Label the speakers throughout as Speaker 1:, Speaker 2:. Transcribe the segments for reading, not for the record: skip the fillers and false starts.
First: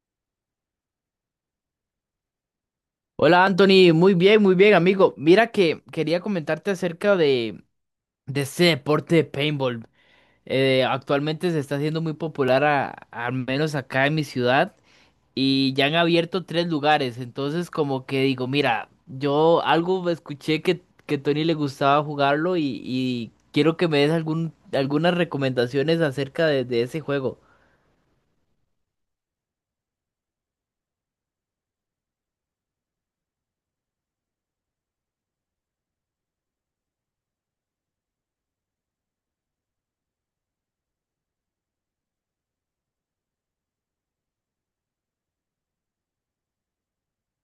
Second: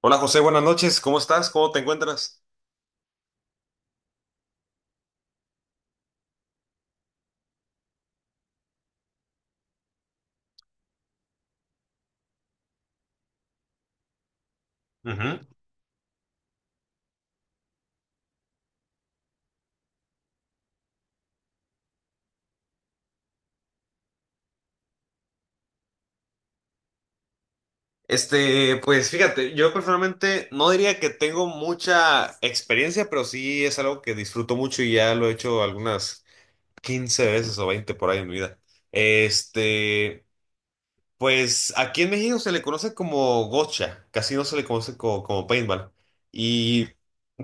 Speaker 1: Hola José, buenas noches, ¿cómo estás? ¿Cómo te encuentras?
Speaker 2: Hola Anthony, muy bien amigo. Mira que quería comentarte acerca de este deporte de paintball. Actualmente se está haciendo muy popular, al menos acá en mi ciudad,
Speaker 1: Ujú.
Speaker 2: y ya han abierto tres lugares. Entonces como que digo, mira, yo algo escuché que Tony le gustaba jugarlo y quiero que me des algunas recomendaciones acerca de ese juego.
Speaker 1: Pues fíjate, yo personalmente no diría que tengo mucha experiencia, pero sí es algo que disfruto mucho y ya lo he hecho algunas 15 veces o 20 por ahí en mi vida. Este, pues aquí en México se le conoce como gocha, casi no se le conoce como, paintball. Y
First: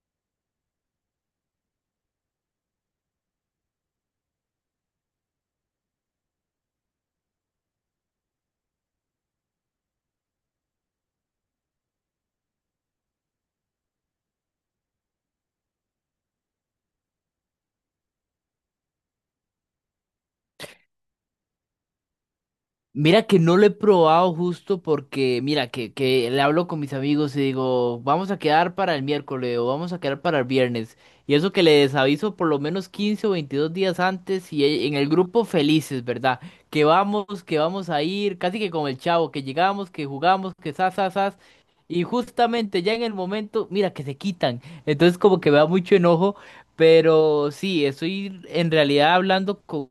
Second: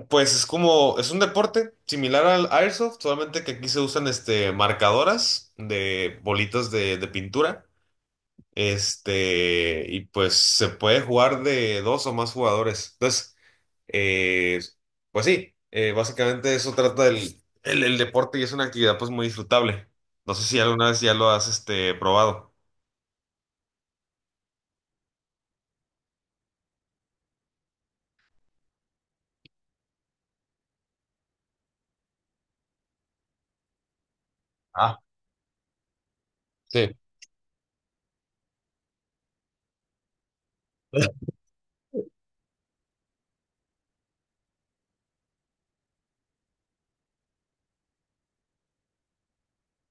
Speaker 1: pues es un deporte similar al airsoft, solamente que aquí se usan marcadoras de bolitas de pintura. Y pues se puede jugar de dos o más jugadores. Entonces, eh, pues sí, básicamente eso trata el deporte y es una actividad pues muy disfrutable. No sé si alguna vez ya lo has probado.
Speaker 2: Mira que no lo he probado justo porque, mira, que le hablo con mis amigos y digo, vamos a quedar para el miércoles o vamos a quedar para el viernes. Y eso que les aviso por lo menos 15 o 22 días antes y en
Speaker 1: Ah,
Speaker 2: el grupo felices, ¿verdad? Que
Speaker 1: sí.
Speaker 2: vamos, que vamos a ir, casi que con el chavo, que llegamos, que jugamos, que sas, sas, sas. Y justamente ya en el momento, mira, que se quitan. Entonces como que me da mucho enojo, pero sí, estoy en realidad hablando con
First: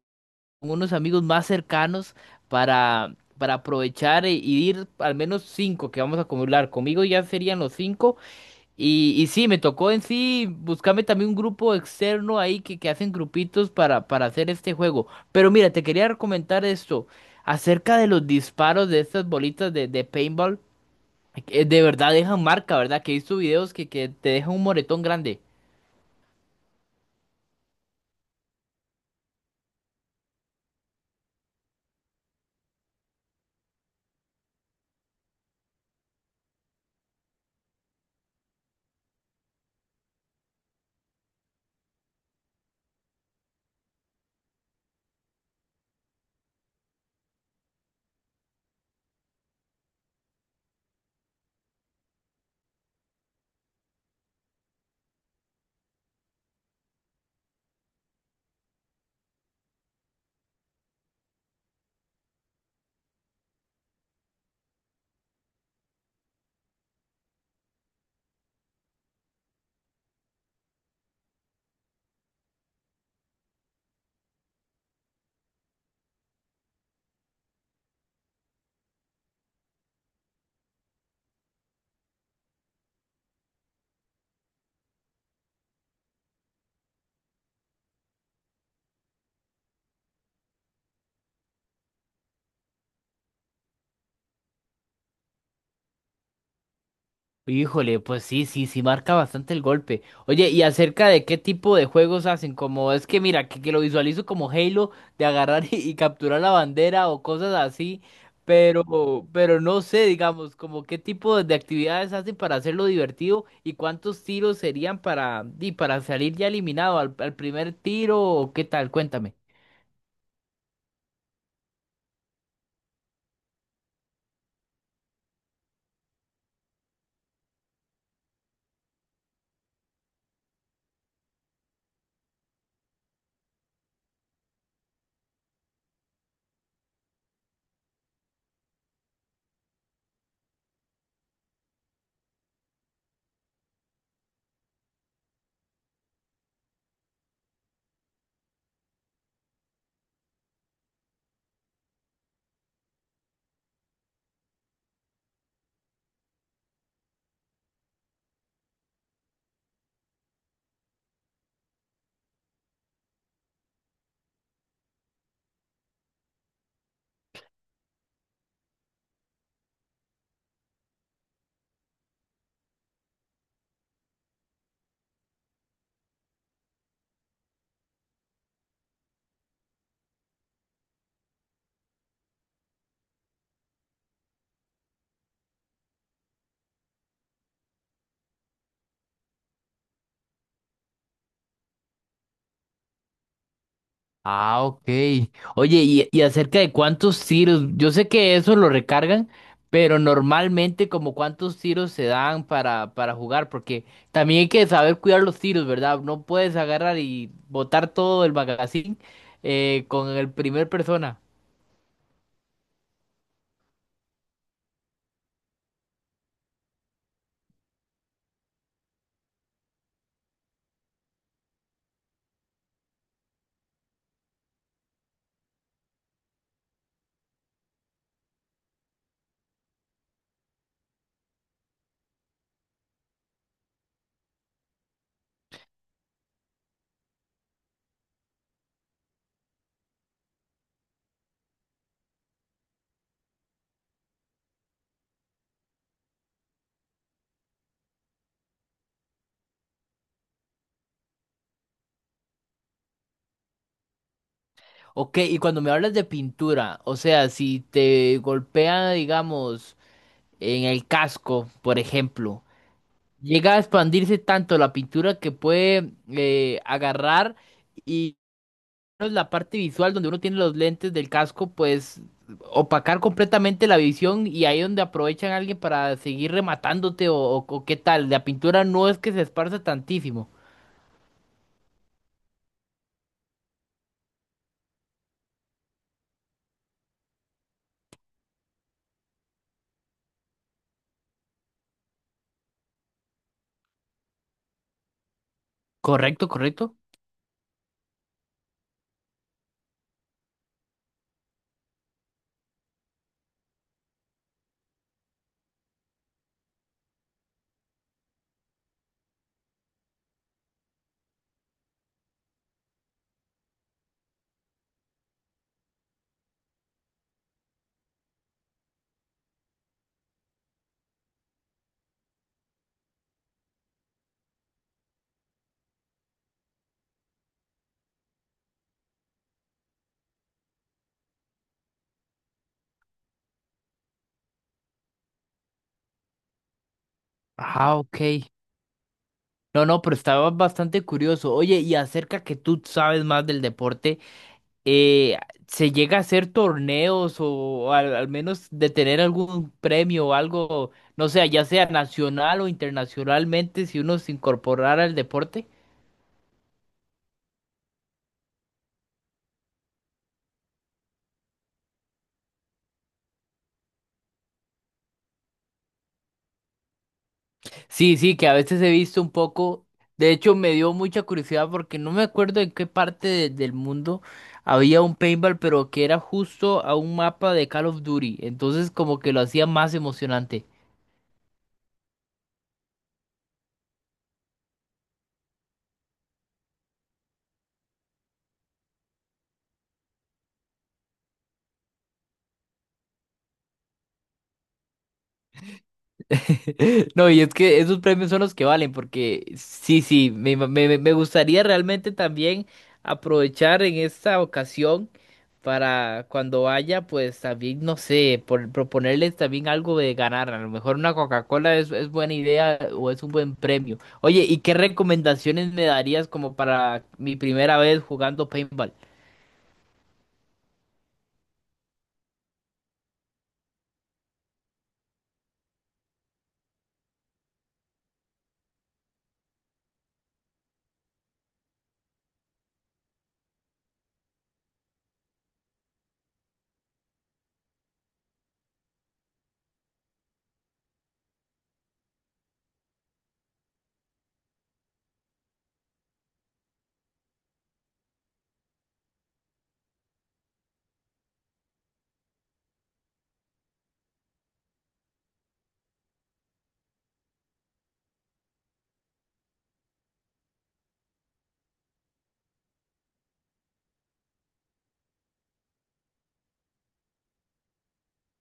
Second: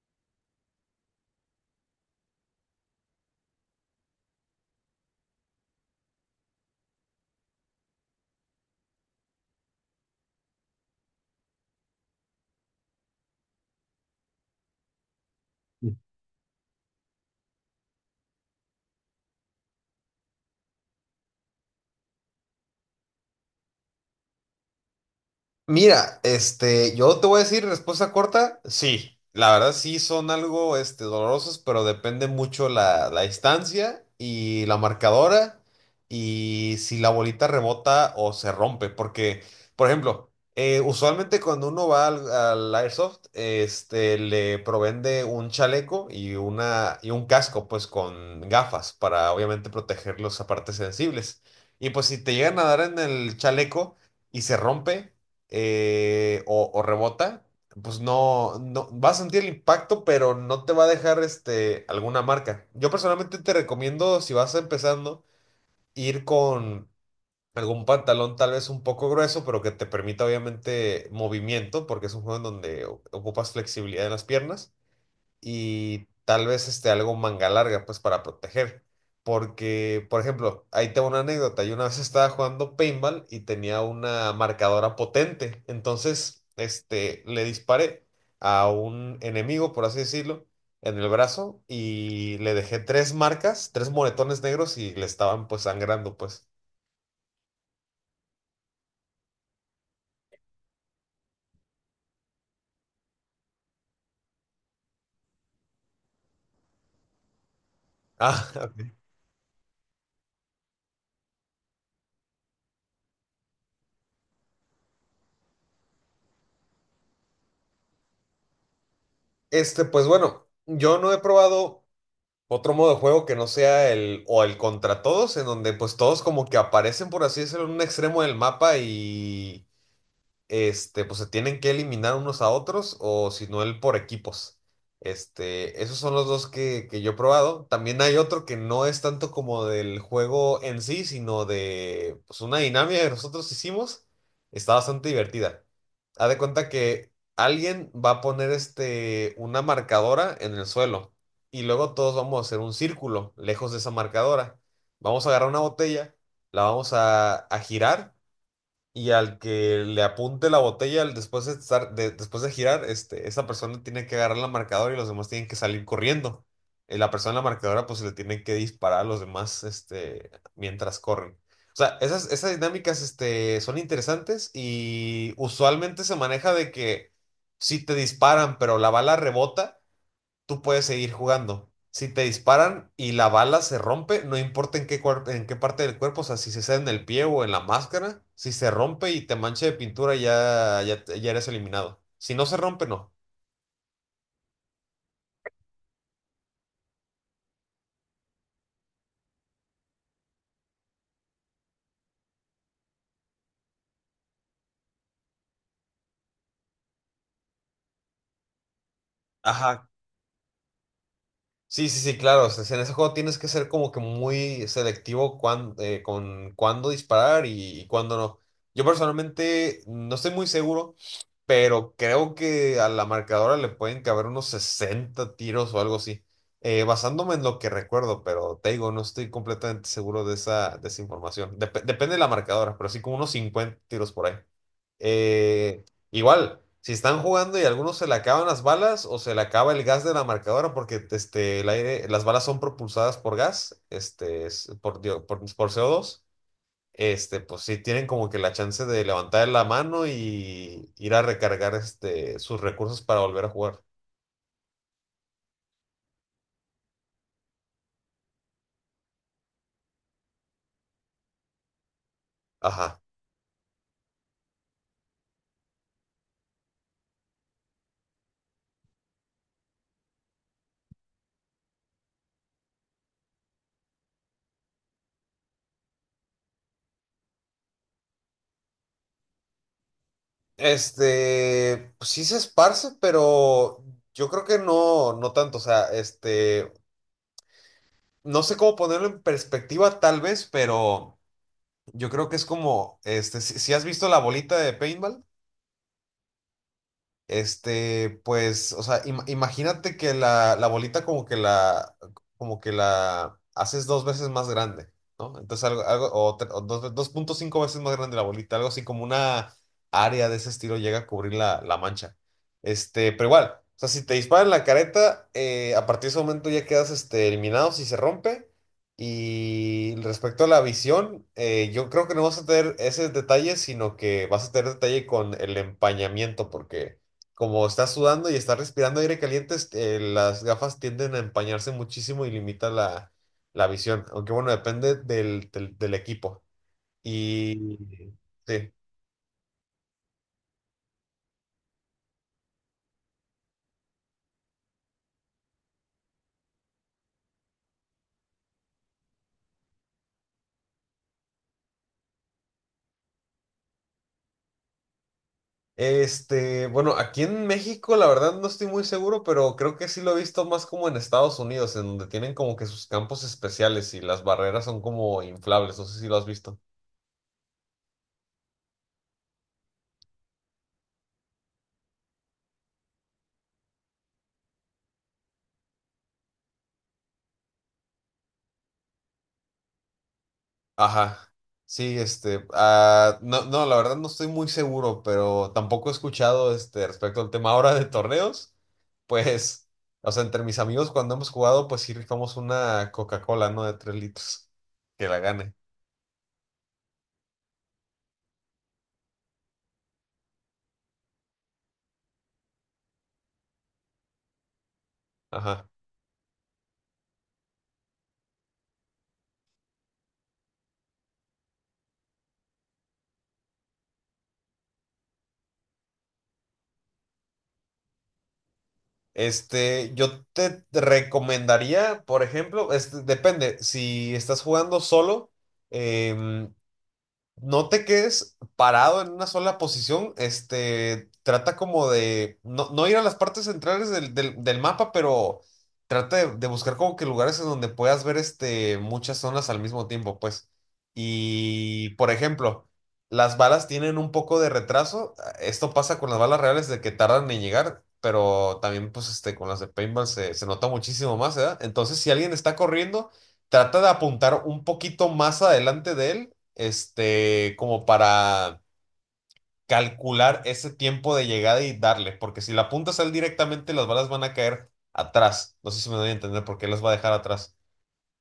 Speaker 2: con unos amigos más cercanos para aprovechar y ir al menos cinco que vamos a acumular. Conmigo ya serían los cinco. Y sí, me tocó en sí buscarme también un grupo externo ahí que hacen grupitos para hacer este juego. Pero mira, te quería comentar esto acerca de los disparos de estas bolitas de paintball, que de verdad dejan marca, ¿verdad? Que he visto videos que te dejan un moretón grande.
Speaker 1: Mira, yo te voy a decir respuesta corta, sí, la verdad sí son algo, dolorosos, pero depende mucho la distancia y la marcadora y si la bolita rebota o se rompe, porque, por ejemplo, usualmente cuando uno va al Airsoft, le proveen de un chaleco y y un casco, pues, con gafas para, obviamente, proteger las partes sensibles. Y pues si te llegan a dar en el chaleco y se rompe o rebota, pues no, no vas a sentir el impacto, pero no te va a dejar alguna marca. Yo personalmente te recomiendo, si vas empezando, ir con algún pantalón tal vez un poco grueso, pero que te permita obviamente movimiento, porque es un juego en donde ocupas flexibilidad en las piernas y tal vez algo manga larga, pues para proteger. Porque, por ejemplo, ahí tengo una anécdota. Yo una vez estaba jugando paintball y tenía una marcadora potente. Entonces, le disparé a un enemigo, por así decirlo, en el brazo y le dejé tres marcas, tres moretones negros y le estaban pues sangrando, pues.
Speaker 2: Híjole, pues sí, sí, sí marca bastante el golpe. Oye, ¿y acerca de qué tipo de juegos hacen? Como es que mira, que lo visualizo como Halo, de agarrar y capturar la bandera o cosas así,
Speaker 1: Ah, ok.
Speaker 2: pero, pero no sé, digamos, como qué tipo de actividades hacen para hacerlo divertido y cuántos tiros serían y para salir ya eliminado al primer tiro o qué tal, cuéntame.
Speaker 1: Pues bueno, yo no he probado otro modo de juego que no sea el o el contra todos, en donde pues todos como que aparecen, por así decirlo, en un extremo del mapa y pues se tienen que eliminar unos a otros o si no, el por equipos. Esos son los dos que yo he probado. También hay otro que no es tanto como del juego en sí, sino de pues, una dinámica que nosotros hicimos. Está bastante divertida. Haz de cuenta que alguien va a poner una marcadora en el suelo y luego todos vamos a hacer un círculo lejos de esa marcadora. Vamos a agarrar una botella, la vamos a girar y al que le apunte la botella después de estar, después de girar, esa persona tiene que agarrar la marcadora y los demás tienen que salir corriendo. La persona en la marcadora pues le tiene que disparar a los demás mientras corren. O sea, esas dinámicas son interesantes y usualmente se maneja de que si te disparan, pero la bala rebota, tú puedes seguir jugando. Si te disparan y la bala se rompe, no importa en qué parte del cuerpo, o sea, si se sale en el pie o en la máscara, si se rompe y te mancha de pintura, ya, ya, ya eres eliminado. Si no se rompe, no.
Speaker 2: Ah, ok. Oye, y acerca de cuántos tiros, yo sé que eso lo recargan, pero normalmente como cuántos tiros se dan para jugar, porque también hay que saber cuidar los tiros, ¿verdad? No puedes agarrar y botar todo el magazine
Speaker 1: Ajá,
Speaker 2: con el primer persona.
Speaker 1: sí, sí, sí, claro. O sea, en ese juego tienes que ser como que muy selectivo con cuándo disparar y cuándo no. Yo personalmente no estoy muy seguro, pero creo que a la marcadora le pueden caber unos 60 tiros o algo así. Basándome en lo que recuerdo, pero te digo, no estoy completamente seguro de esa información. Depende de la marcadora, pero sí como unos 50 tiros por ahí. Eh, Igual, si están jugando y a algunos se le acaban las balas o se le acaba el gas de la marcadora porque el aire, las balas son propulsadas por gas, por co dos, pues sí tienen como que la chance de levantar la mano y ir a recargar sus recursos para volver a jugar.
Speaker 2: Ok, y cuando me hablas de pintura, o sea, si te golpea, digamos, en el casco, por ejemplo,
Speaker 1: Ajá.
Speaker 2: llega a expandirse tanto la pintura que puede, agarrar menos la parte visual donde uno tiene los lentes del casco, pues opacar completamente la visión y ahí donde aprovechan a alguien para seguir rematándote o qué tal. La pintura no es que se esparza tantísimo.
Speaker 1: Pues sí se esparce, pero yo creo que no, no tanto. O sea, no sé cómo ponerlo en perspectiva tal vez, pero... Yo creo que es como, si has visto la bolita de paintball,
Speaker 2: Correcto, correcto.
Speaker 1: pues, o sea, imagínate que la bolita como que la, haces dos veces más grande, ¿no? Entonces o, tre- o dos- 2.5 veces más grande la bolita, algo así como una área de ese estilo llega a cubrir la mancha. Pero igual, o sea, si te disparan en la careta, a partir de ese momento ya quedas, eliminado si se rompe. Y respecto a la visión, yo creo que no vas a tener ese detalle, sino que vas a tener detalle con el empañamiento, porque como estás sudando y estás respirando aire caliente, las gafas tienden a empañarse muchísimo y limita la visión. Aunque bueno, depende del equipo.
Speaker 2: Ah,
Speaker 1: Y
Speaker 2: ok.
Speaker 1: sí.
Speaker 2: No, no, pero estaba bastante curioso. Oye, y acerca que tú sabes más del deporte, eh, ¿se llega a hacer torneos o, al menos de tener algún premio o algo, no sé, ya sea nacional o internacionalmente, si uno se incorporara al deporte?
Speaker 1: Bueno, aquí en México, la verdad no estoy muy seguro, pero creo que sí lo he visto más como en Estados Unidos, en donde tienen como que sus campos especiales y las barreras son como inflables. No sé si lo has visto.
Speaker 2: Sí, sí, que a veces he visto un poco. De hecho, me dio mucha curiosidad porque no me acuerdo en qué parte del mundo había un paintball, pero que era justo a un mapa de Call of Duty. Entonces, como que lo hacía más emocionante.
Speaker 1: Ajá. Sí, ah, no, no, la verdad no estoy muy seguro, pero tampoco he escuchado respecto al tema ahora de torneos. Pues, o sea, entre mis amigos cuando hemos jugado, pues sí rifamos una Coca-Cola, ¿no? De 3 litros. Que la gane.
Speaker 2: No, y es que esos premios son los que valen, porque sí, sí, me, ima- me- me- me gustaría realmente también aprovechar en esta ocasión
Speaker 1: Ajá.
Speaker 2: para cuando vaya, pues también, no sé, proponerles también algo de ganar. A lo mejor una Coca-Cola es buena idea o es un buen premio. Oye, ¿y qué recomendaciones me darías como para mi primera vez jugando paintball?
Speaker 1: Yo te recomendaría, por ejemplo, depende, si estás jugando solo, em, no te quedes parado en una sola posición, trata como de no, no ir a las partes centrales del mapa, pero trata de buscar como que lugares en donde puedas ver muchas zonas al mismo tiempo, pues. Y, por ejemplo, las balas tienen un poco de retraso, esto pasa con las balas reales de que tardan en llegar, pero también pues con las de paintball se nota muchísimo más, ¿verdad? Entonces, si alguien está corriendo, trata de apuntar un poquito más adelante de él, como para calcular ese tiempo de llegada y darle, porque si la apuntas a él directamente, las balas van a caer atrás. No sé si me doy a entender por qué las va a dejar atrás.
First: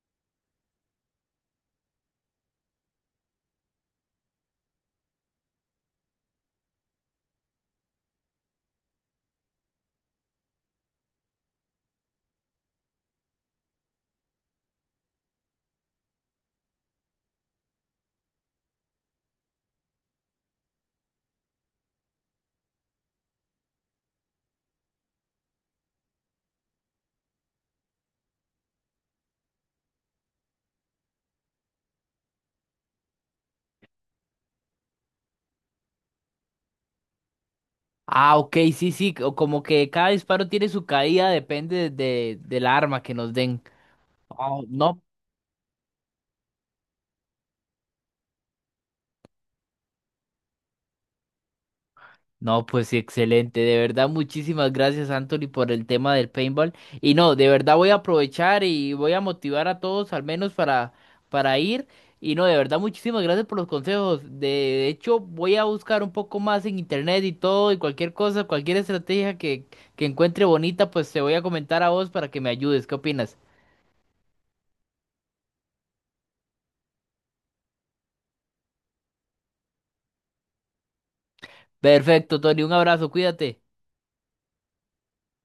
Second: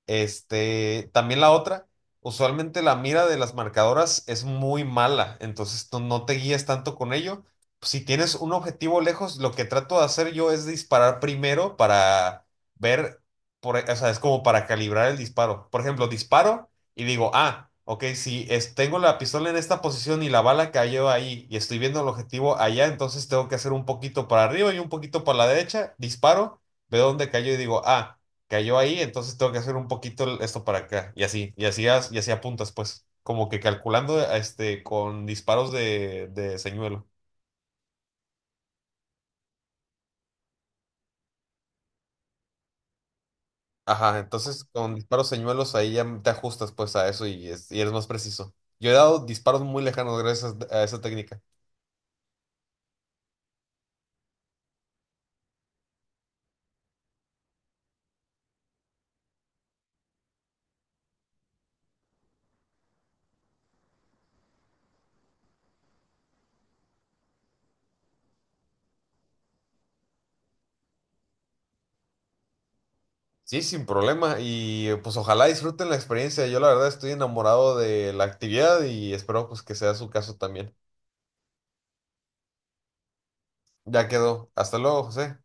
Speaker 1: También la otra, usualmente la mira de las marcadoras es muy mala, entonces no, no te guíes tanto con ello. Si tienes un objetivo lejos, lo que trato de hacer yo es disparar primero para ver, o sea, es como para calibrar el disparo. Por ejemplo, disparo y digo, ah, ok, si es- tengo la pistola en esta posición y la bala cayó ahí y estoy viendo el objetivo allá, entonces tengo que hacer un poquito para arriba y un poquito para la derecha, disparo, veo dónde cayó y digo, ah, cayó ahí, entonces tengo que hacer un poquito esto para acá, y así, y así, y así apuntas, pues, como que calculando con disparos de señuelo.
Speaker 2: Ah, ok, sí, sí, o como que cada disparo tiene su caída, depende del arma que nos den.
Speaker 1: Ajá, entonces
Speaker 2: Oh,
Speaker 1: con
Speaker 2: no,
Speaker 1: disparos señuelos ahí ya te ajustas pues a eso y eres más preciso. Yo he dado disparos muy lejanos gracias a esa técnica.
Speaker 2: no, pues sí, excelente. De verdad, muchísimas gracias, Anthony, por el tema del paintball. Y no, de verdad voy a aprovechar y voy a motivar a todos, al menos para, ir. Y no, de verdad, muchísimas gracias por los consejos. De hecho, voy a buscar un poco más en internet y todo, y cualquier cosa, cualquier estrategia que encuentre bonita, pues te voy a comentar a vos para que me ayudes. ¿Qué opinas?
Speaker 1: Sí, sin problema, y pues ojalá disfruten la experiencia. Yo la verdad estoy enamorado de la actividad y espero pues que sea su caso también.
Speaker 2: Perfecto, Tony, un abrazo, cuídate.
Speaker 1: Ya quedó. Hasta luego, José.